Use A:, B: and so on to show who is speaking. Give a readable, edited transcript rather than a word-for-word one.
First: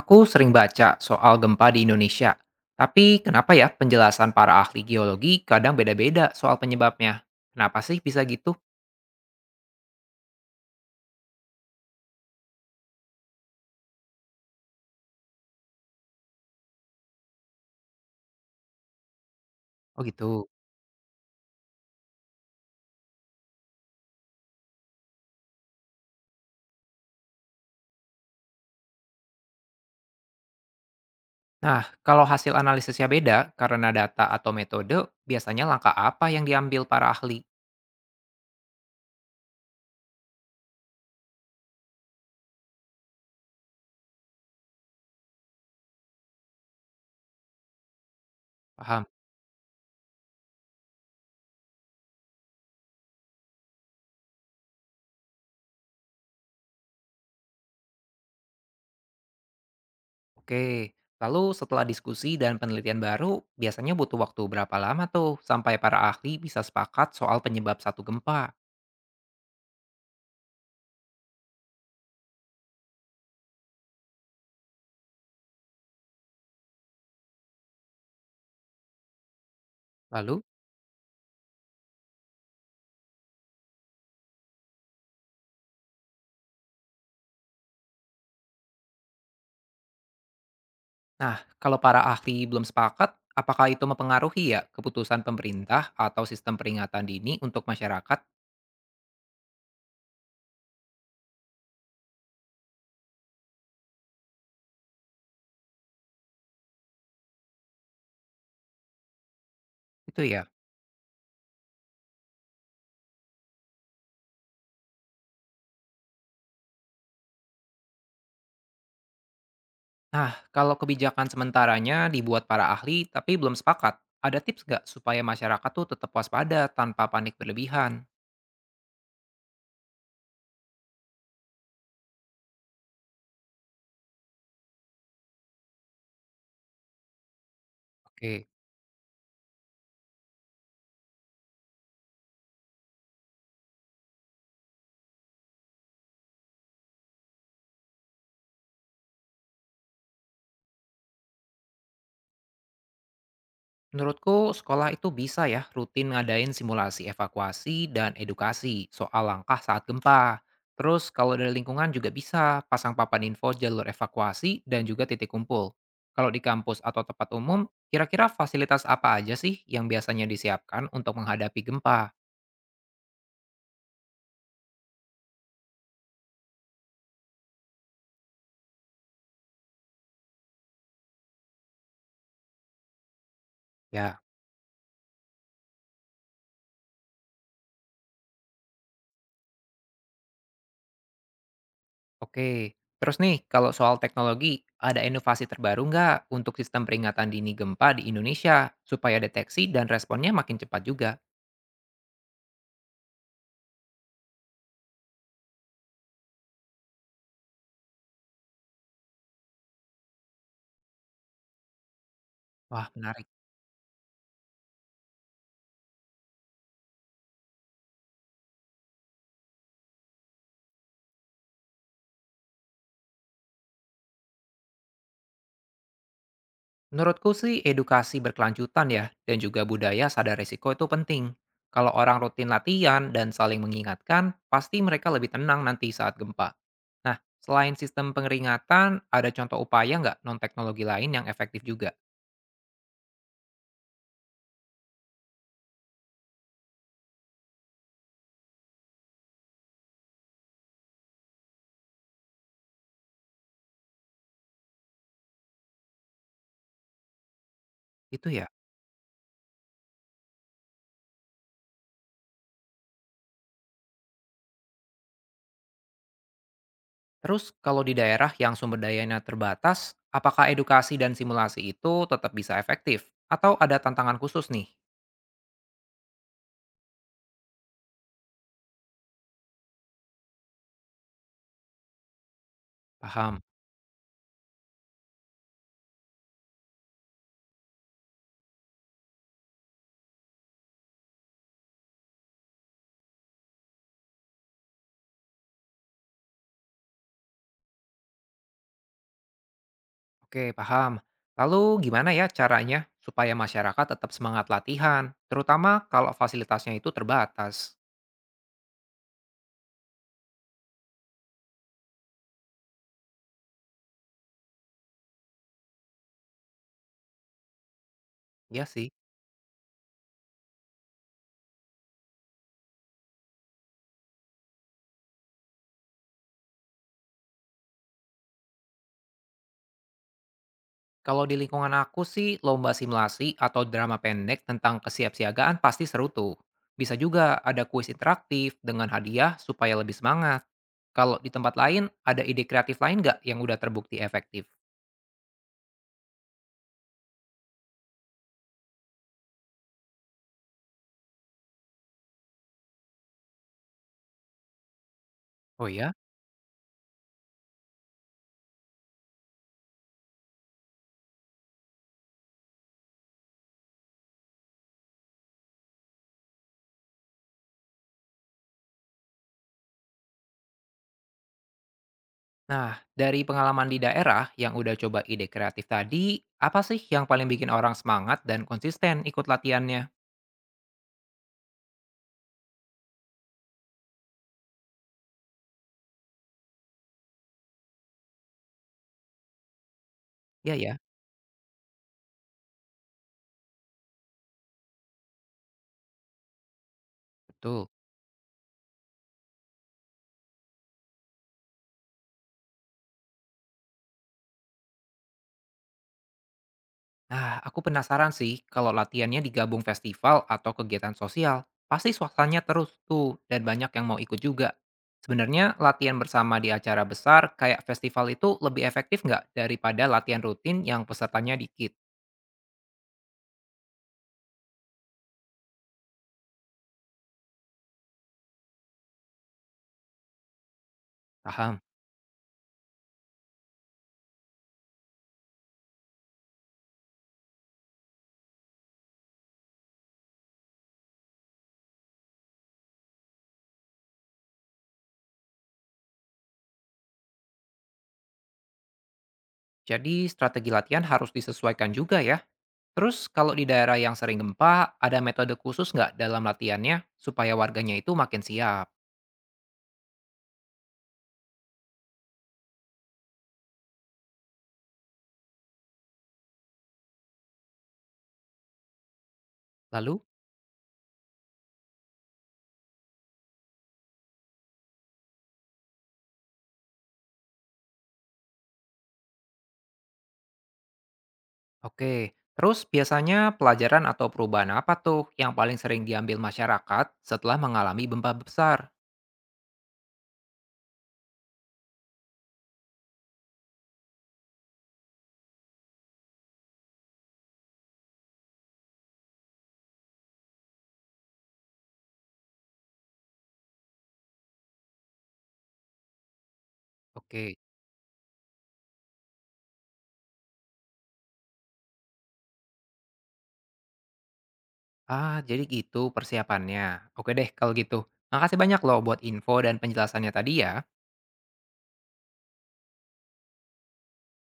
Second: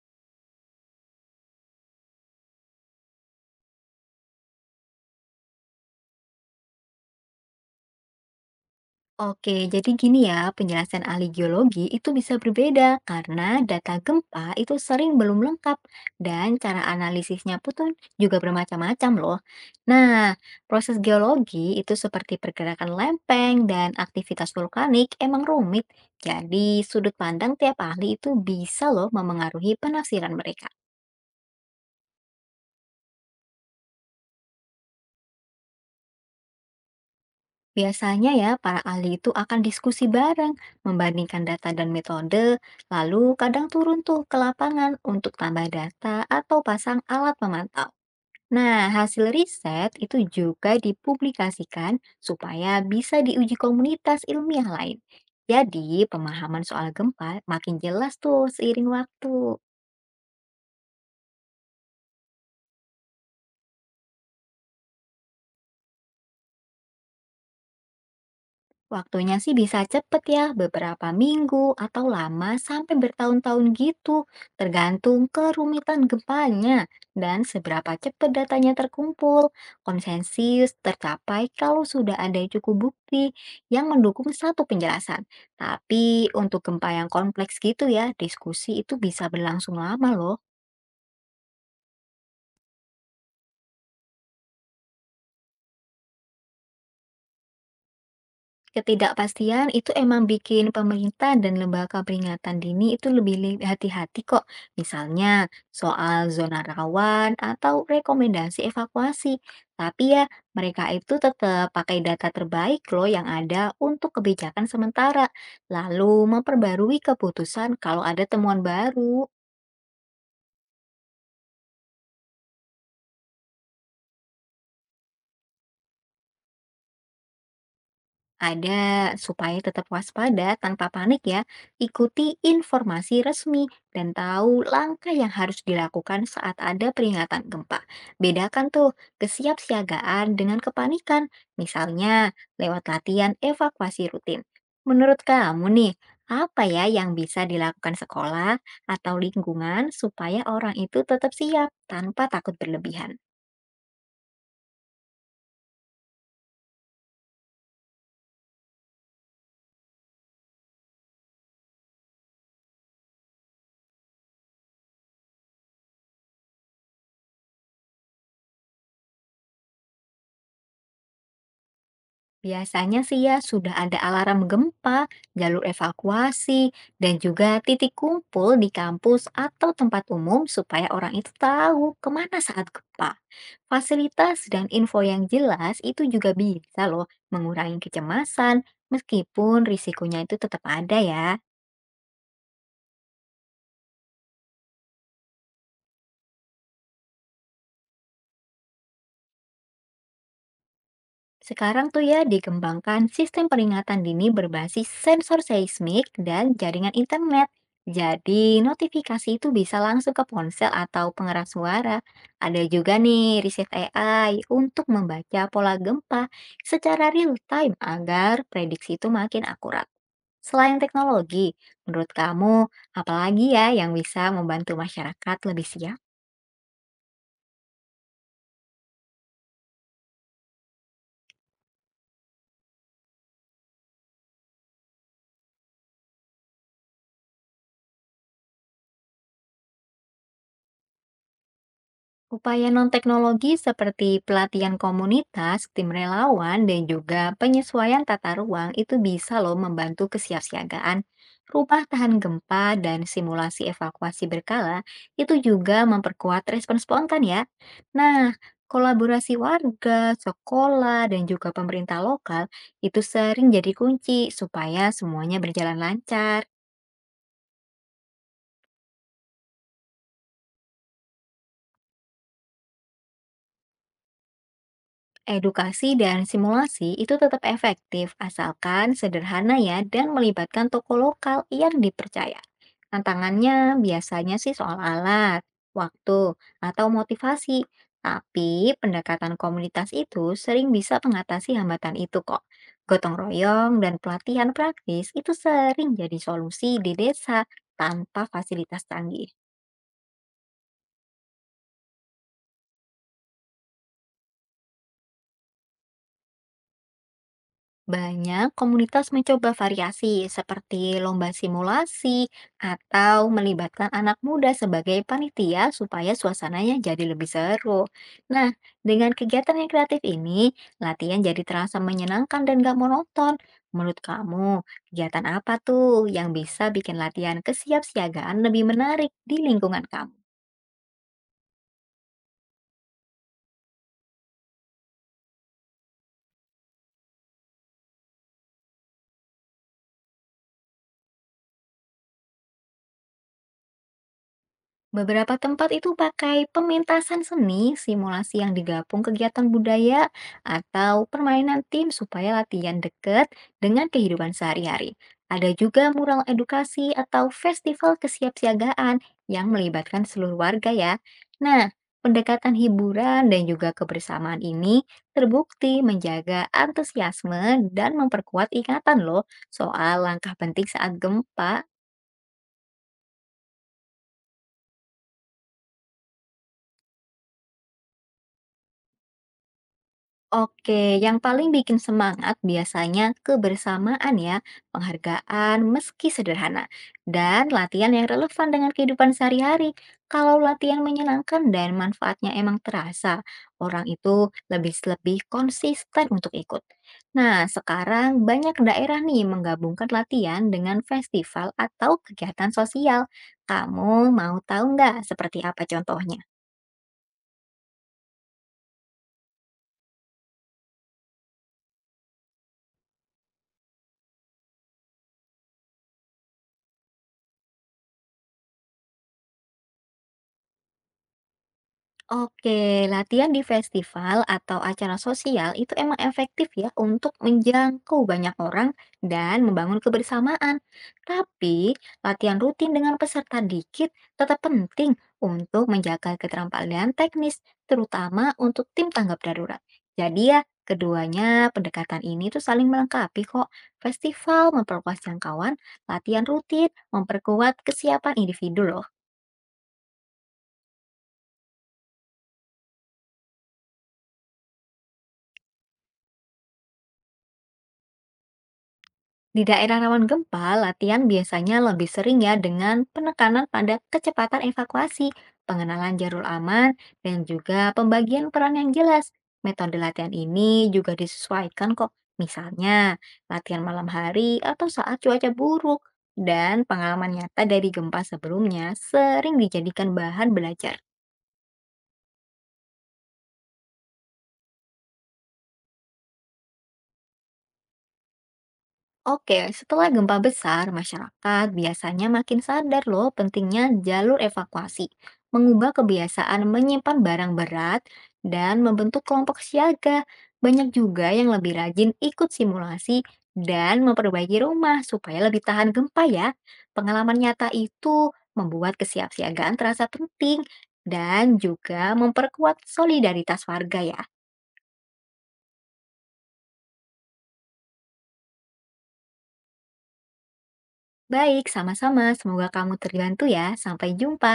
A: Aku sering baca soal gempa di Indonesia, tapi kenapa ya penjelasan para ahli geologi kadang beda-beda soal penyebabnya? Kenapa sih bisa gitu?
B: Oke, jadi gini ya, penjelasan ahli geologi itu bisa berbeda karena data gempa itu sering belum lengkap dan cara analisisnya pun tuh juga bermacam-macam loh.
A: Oh
B: Nah,
A: gitu.
B: proses geologi itu seperti pergerakan lempeng dan aktivitas vulkanik emang rumit. Jadi, sudut pandang tiap ahli itu bisa loh memengaruhi penafsiran mereka.
A: Nah, kalau hasil analisisnya beda karena data atau metode, biasanya langkah apa yang diambil para ahli?
B: Biasanya ya, para ahli itu akan diskusi bareng, membandingkan data dan metode, lalu kadang turun tuh ke lapangan untuk tambah data atau pasang alat pemantau. Nah,
A: Paham?
B: hasil riset itu juga dipublikasikan supaya bisa diuji komunitas ilmiah lain. Jadi, pemahaman soal gempa makin jelas tuh seiring waktu.
A: Oke. Lalu setelah diskusi dan penelitian baru, biasanya butuh waktu berapa lama tuh sampai para ahli bisa sepakat soal penyebab satu gempa?
B: Waktunya sih bisa cepet ya, beberapa minggu atau lama sampai bertahun-tahun gitu, tergantung kerumitan gempanya dan seberapa cepat datanya terkumpul.
A: Lalu?
B: Konsensus tercapai kalau sudah ada cukup bukti yang mendukung satu penjelasan. Tapi untuk gempa yang kompleks gitu ya, diskusi itu bisa berlangsung lama loh.
A: Nah, kalau para ahli belum sepakat, apakah itu mempengaruhi ya keputusan pemerintah atau sistem peringatan dini untuk masyarakat?
B: Ketidakpastian itu emang bikin pemerintah dan lembaga peringatan dini itu lebih hati-hati kok. Misalnya soal zona rawan atau rekomendasi evakuasi. Tapi
A: Itu
B: ya
A: ya.
B: mereka itu tetap pakai data terbaik loh yang ada untuk kebijakan sementara. Lalu memperbarui keputusan kalau ada temuan baru.
A: Nah, kalau kebijakan sementaranya dibuat para ahli tapi belum sepakat, ada tips nggak supaya masyarakat tuh tetap waspada tanpa panik berlebihan?
B: Ada, supaya tetap waspada tanpa panik ya, ikuti informasi resmi dan tahu langkah yang harus dilakukan saat ada peringatan gempa.
A: Oke.
B: Bedakan tuh kesiapsiagaan dengan kepanikan, misalnya lewat latihan evakuasi rutin. Menurut kamu nih, apa ya yang bisa dilakukan sekolah atau lingkungan supaya orang itu tetap siap tanpa takut berlebihan?
A: Menurutku, sekolah itu bisa ya rutin ngadain simulasi evakuasi dan edukasi soal langkah saat gempa. Terus kalau dari lingkungan juga bisa pasang papan info jalur evakuasi dan juga titik kumpul. Kalau di kampus atau tempat umum, kira-kira fasilitas apa aja sih yang biasanya disiapkan untuk menghadapi gempa?
B: Biasanya sih ya sudah ada alarm gempa, jalur evakuasi, dan juga titik kumpul di kampus atau tempat umum supaya orang itu tahu kemana saat gempa.
A: Ya,
B: Fasilitas dan info yang jelas itu juga bisa loh mengurangi kecemasan meskipun risikonya itu tetap ada ya.
A: oke. Terus nih, kalau soal teknologi, ada inovasi terbaru nggak untuk sistem peringatan dini gempa di Indonesia supaya deteksi dan responnya makin cepat juga?
B: Sekarang tuh ya dikembangkan sistem peringatan dini berbasis sensor seismik dan jaringan internet. Jadi notifikasi itu bisa langsung ke ponsel atau pengeras suara. Ada
A: Wah,
B: juga
A: menarik.
B: nih riset AI untuk membaca pola gempa secara real time agar prediksi itu makin akurat. Selain teknologi, menurut kamu apalagi ya yang bisa membantu masyarakat lebih siap?
A: Menurutku sih edukasi berkelanjutan ya, dan juga budaya sadar risiko itu penting. Kalau orang rutin latihan dan saling mengingatkan, pasti mereka lebih tenang nanti saat gempa. Nah, selain sistem pengeringatan, ada contoh upaya nggak non-teknologi lain yang efektif juga?
B: Upaya non-teknologi seperti pelatihan komunitas, tim relawan, dan juga penyesuaian tata ruang itu bisa loh membantu kesiapsiagaan. Rumah tahan gempa dan simulasi evakuasi berkala itu juga memperkuat respon spontan ya.
A: Itu
B: Nah,
A: ya.
B: kolaborasi warga, sekolah, dan juga pemerintah lokal itu sering jadi kunci supaya semuanya berjalan lancar.
A: Terus kalau di daerah yang sumber dayanya terbatas, apakah edukasi dan simulasi itu tetap bisa efektif? Atau ada tantangan khusus nih?
B: Edukasi dan simulasi itu tetap efektif asalkan sederhana ya dan melibatkan toko lokal yang dipercaya.
A: Paham.
B: Tantangannya biasanya sih soal alat, waktu, atau motivasi. Tapi pendekatan komunitas itu sering bisa mengatasi hambatan itu kok. Gotong royong dan pelatihan praktis itu sering jadi solusi di desa tanpa fasilitas canggih.
A: Oke, paham. Lalu gimana ya caranya supaya masyarakat tetap semangat latihan, terutama kalau fasilitasnya itu terbatas?
B: Banyak komunitas mencoba variasi seperti lomba simulasi atau melibatkan anak muda sebagai panitia supaya suasananya jadi lebih seru. Nah,
A: Ya sih,
B: dengan kegiatan yang kreatif ini, latihan jadi terasa menyenangkan dan gak monoton. Menurut kamu, kegiatan apa tuh yang bisa bikin latihan kesiapsiagaan lebih menarik di lingkungan kamu?
A: kalau di lingkungan aku sih lomba simulasi atau drama pendek tentang kesiapsiagaan pasti seru tuh. Bisa juga ada kuis interaktif dengan hadiah supaya lebih semangat. Kalau di tempat lain, ada ide kreatif lain nggak yang udah terbukti efektif?
B: Beberapa tempat itu pakai pementasan seni, simulasi yang digabung kegiatan budaya, atau permainan tim supaya latihan dekat dengan kehidupan sehari-hari. Ada
A: Oh ya?
B: juga mural edukasi atau festival kesiapsiagaan yang melibatkan seluruh warga ya. Nah, pendekatan hiburan dan juga kebersamaan ini terbukti menjaga antusiasme dan memperkuat ingatan loh soal langkah penting saat gempa.
A: Nah, dari pengalaman di daerah yang udah coba ide kreatif tadi, apa sih yang paling bikin orang semangat dan konsisten ikut latihannya?
B: Oke, yang paling bikin semangat biasanya kebersamaan ya, penghargaan meski sederhana, dan latihan yang relevan dengan kehidupan sehari-hari. Kalau
A: Iya ya,
B: latihan menyenangkan dan manfaatnya emang terasa, orang itu lebih-lebih konsisten untuk ikut. Nah,
A: betul.
B: sekarang banyak daerah nih menggabungkan latihan dengan festival atau kegiatan sosial. Kamu mau tahu nggak seperti apa contohnya?
A: Nah, aku penasaran sih kalau latihannya digabung festival atau kegiatan sosial, pasti suasananya terus tuh dan banyak yang mau ikut juga. Sebenarnya latihan bersama di acara besar kayak festival itu lebih efektif nggak daripada latihan rutin yang pesertanya dikit?
B: Oke, latihan di festival atau acara sosial itu emang efektif ya untuk menjangkau banyak orang dan membangun kebersamaan.
A: Paham.
B: Tapi, latihan rutin dengan peserta dikit tetap penting untuk menjaga keterampilan teknis, terutama untuk tim tanggap darurat. Jadi ya, keduanya pendekatan ini tuh saling melengkapi kok. Festival memperluas jangkauan, latihan rutin memperkuat kesiapan individu loh.
A: Jadi strategi latihan harus disesuaikan juga ya. Terus kalau di daerah yang sering gempa, ada metode khusus nggak dalam latihannya supaya warganya itu makin siap?
B: Di daerah rawan gempa, latihan biasanya lebih sering ya dengan penekanan pada kecepatan evakuasi, pengenalan jalur aman, dan juga pembagian peran yang jelas. Metode
A: Lalu?
B: latihan ini juga disesuaikan kok, misalnya latihan malam hari atau saat cuaca buruk. Dan pengalaman nyata dari gempa sebelumnya sering dijadikan bahan belajar.
A: Oke, terus biasanya pelajaran atau perubahan apa tuh yang paling sering diambil masyarakat setelah mengalami gempa besar?
B: Oke, setelah gempa besar, masyarakat biasanya makin sadar loh pentingnya jalur evakuasi, mengubah kebiasaan menyimpan barang berat, dan membentuk kelompok siaga. Banyak juga yang lebih rajin ikut simulasi dan memperbaiki rumah supaya lebih tahan gempa ya. Pengalaman
A: Oke,
B: nyata itu membuat kesiapsiagaan terasa penting dan juga memperkuat solidaritas warga ya.
A: ah jadi gitu persiapannya. Oke deh kalau gitu. Makasih banyak loh buat info dan penjelasannya tadi ya.
B: Baik, sama-sama. Semoga kamu terbantu ya. Sampai jumpa.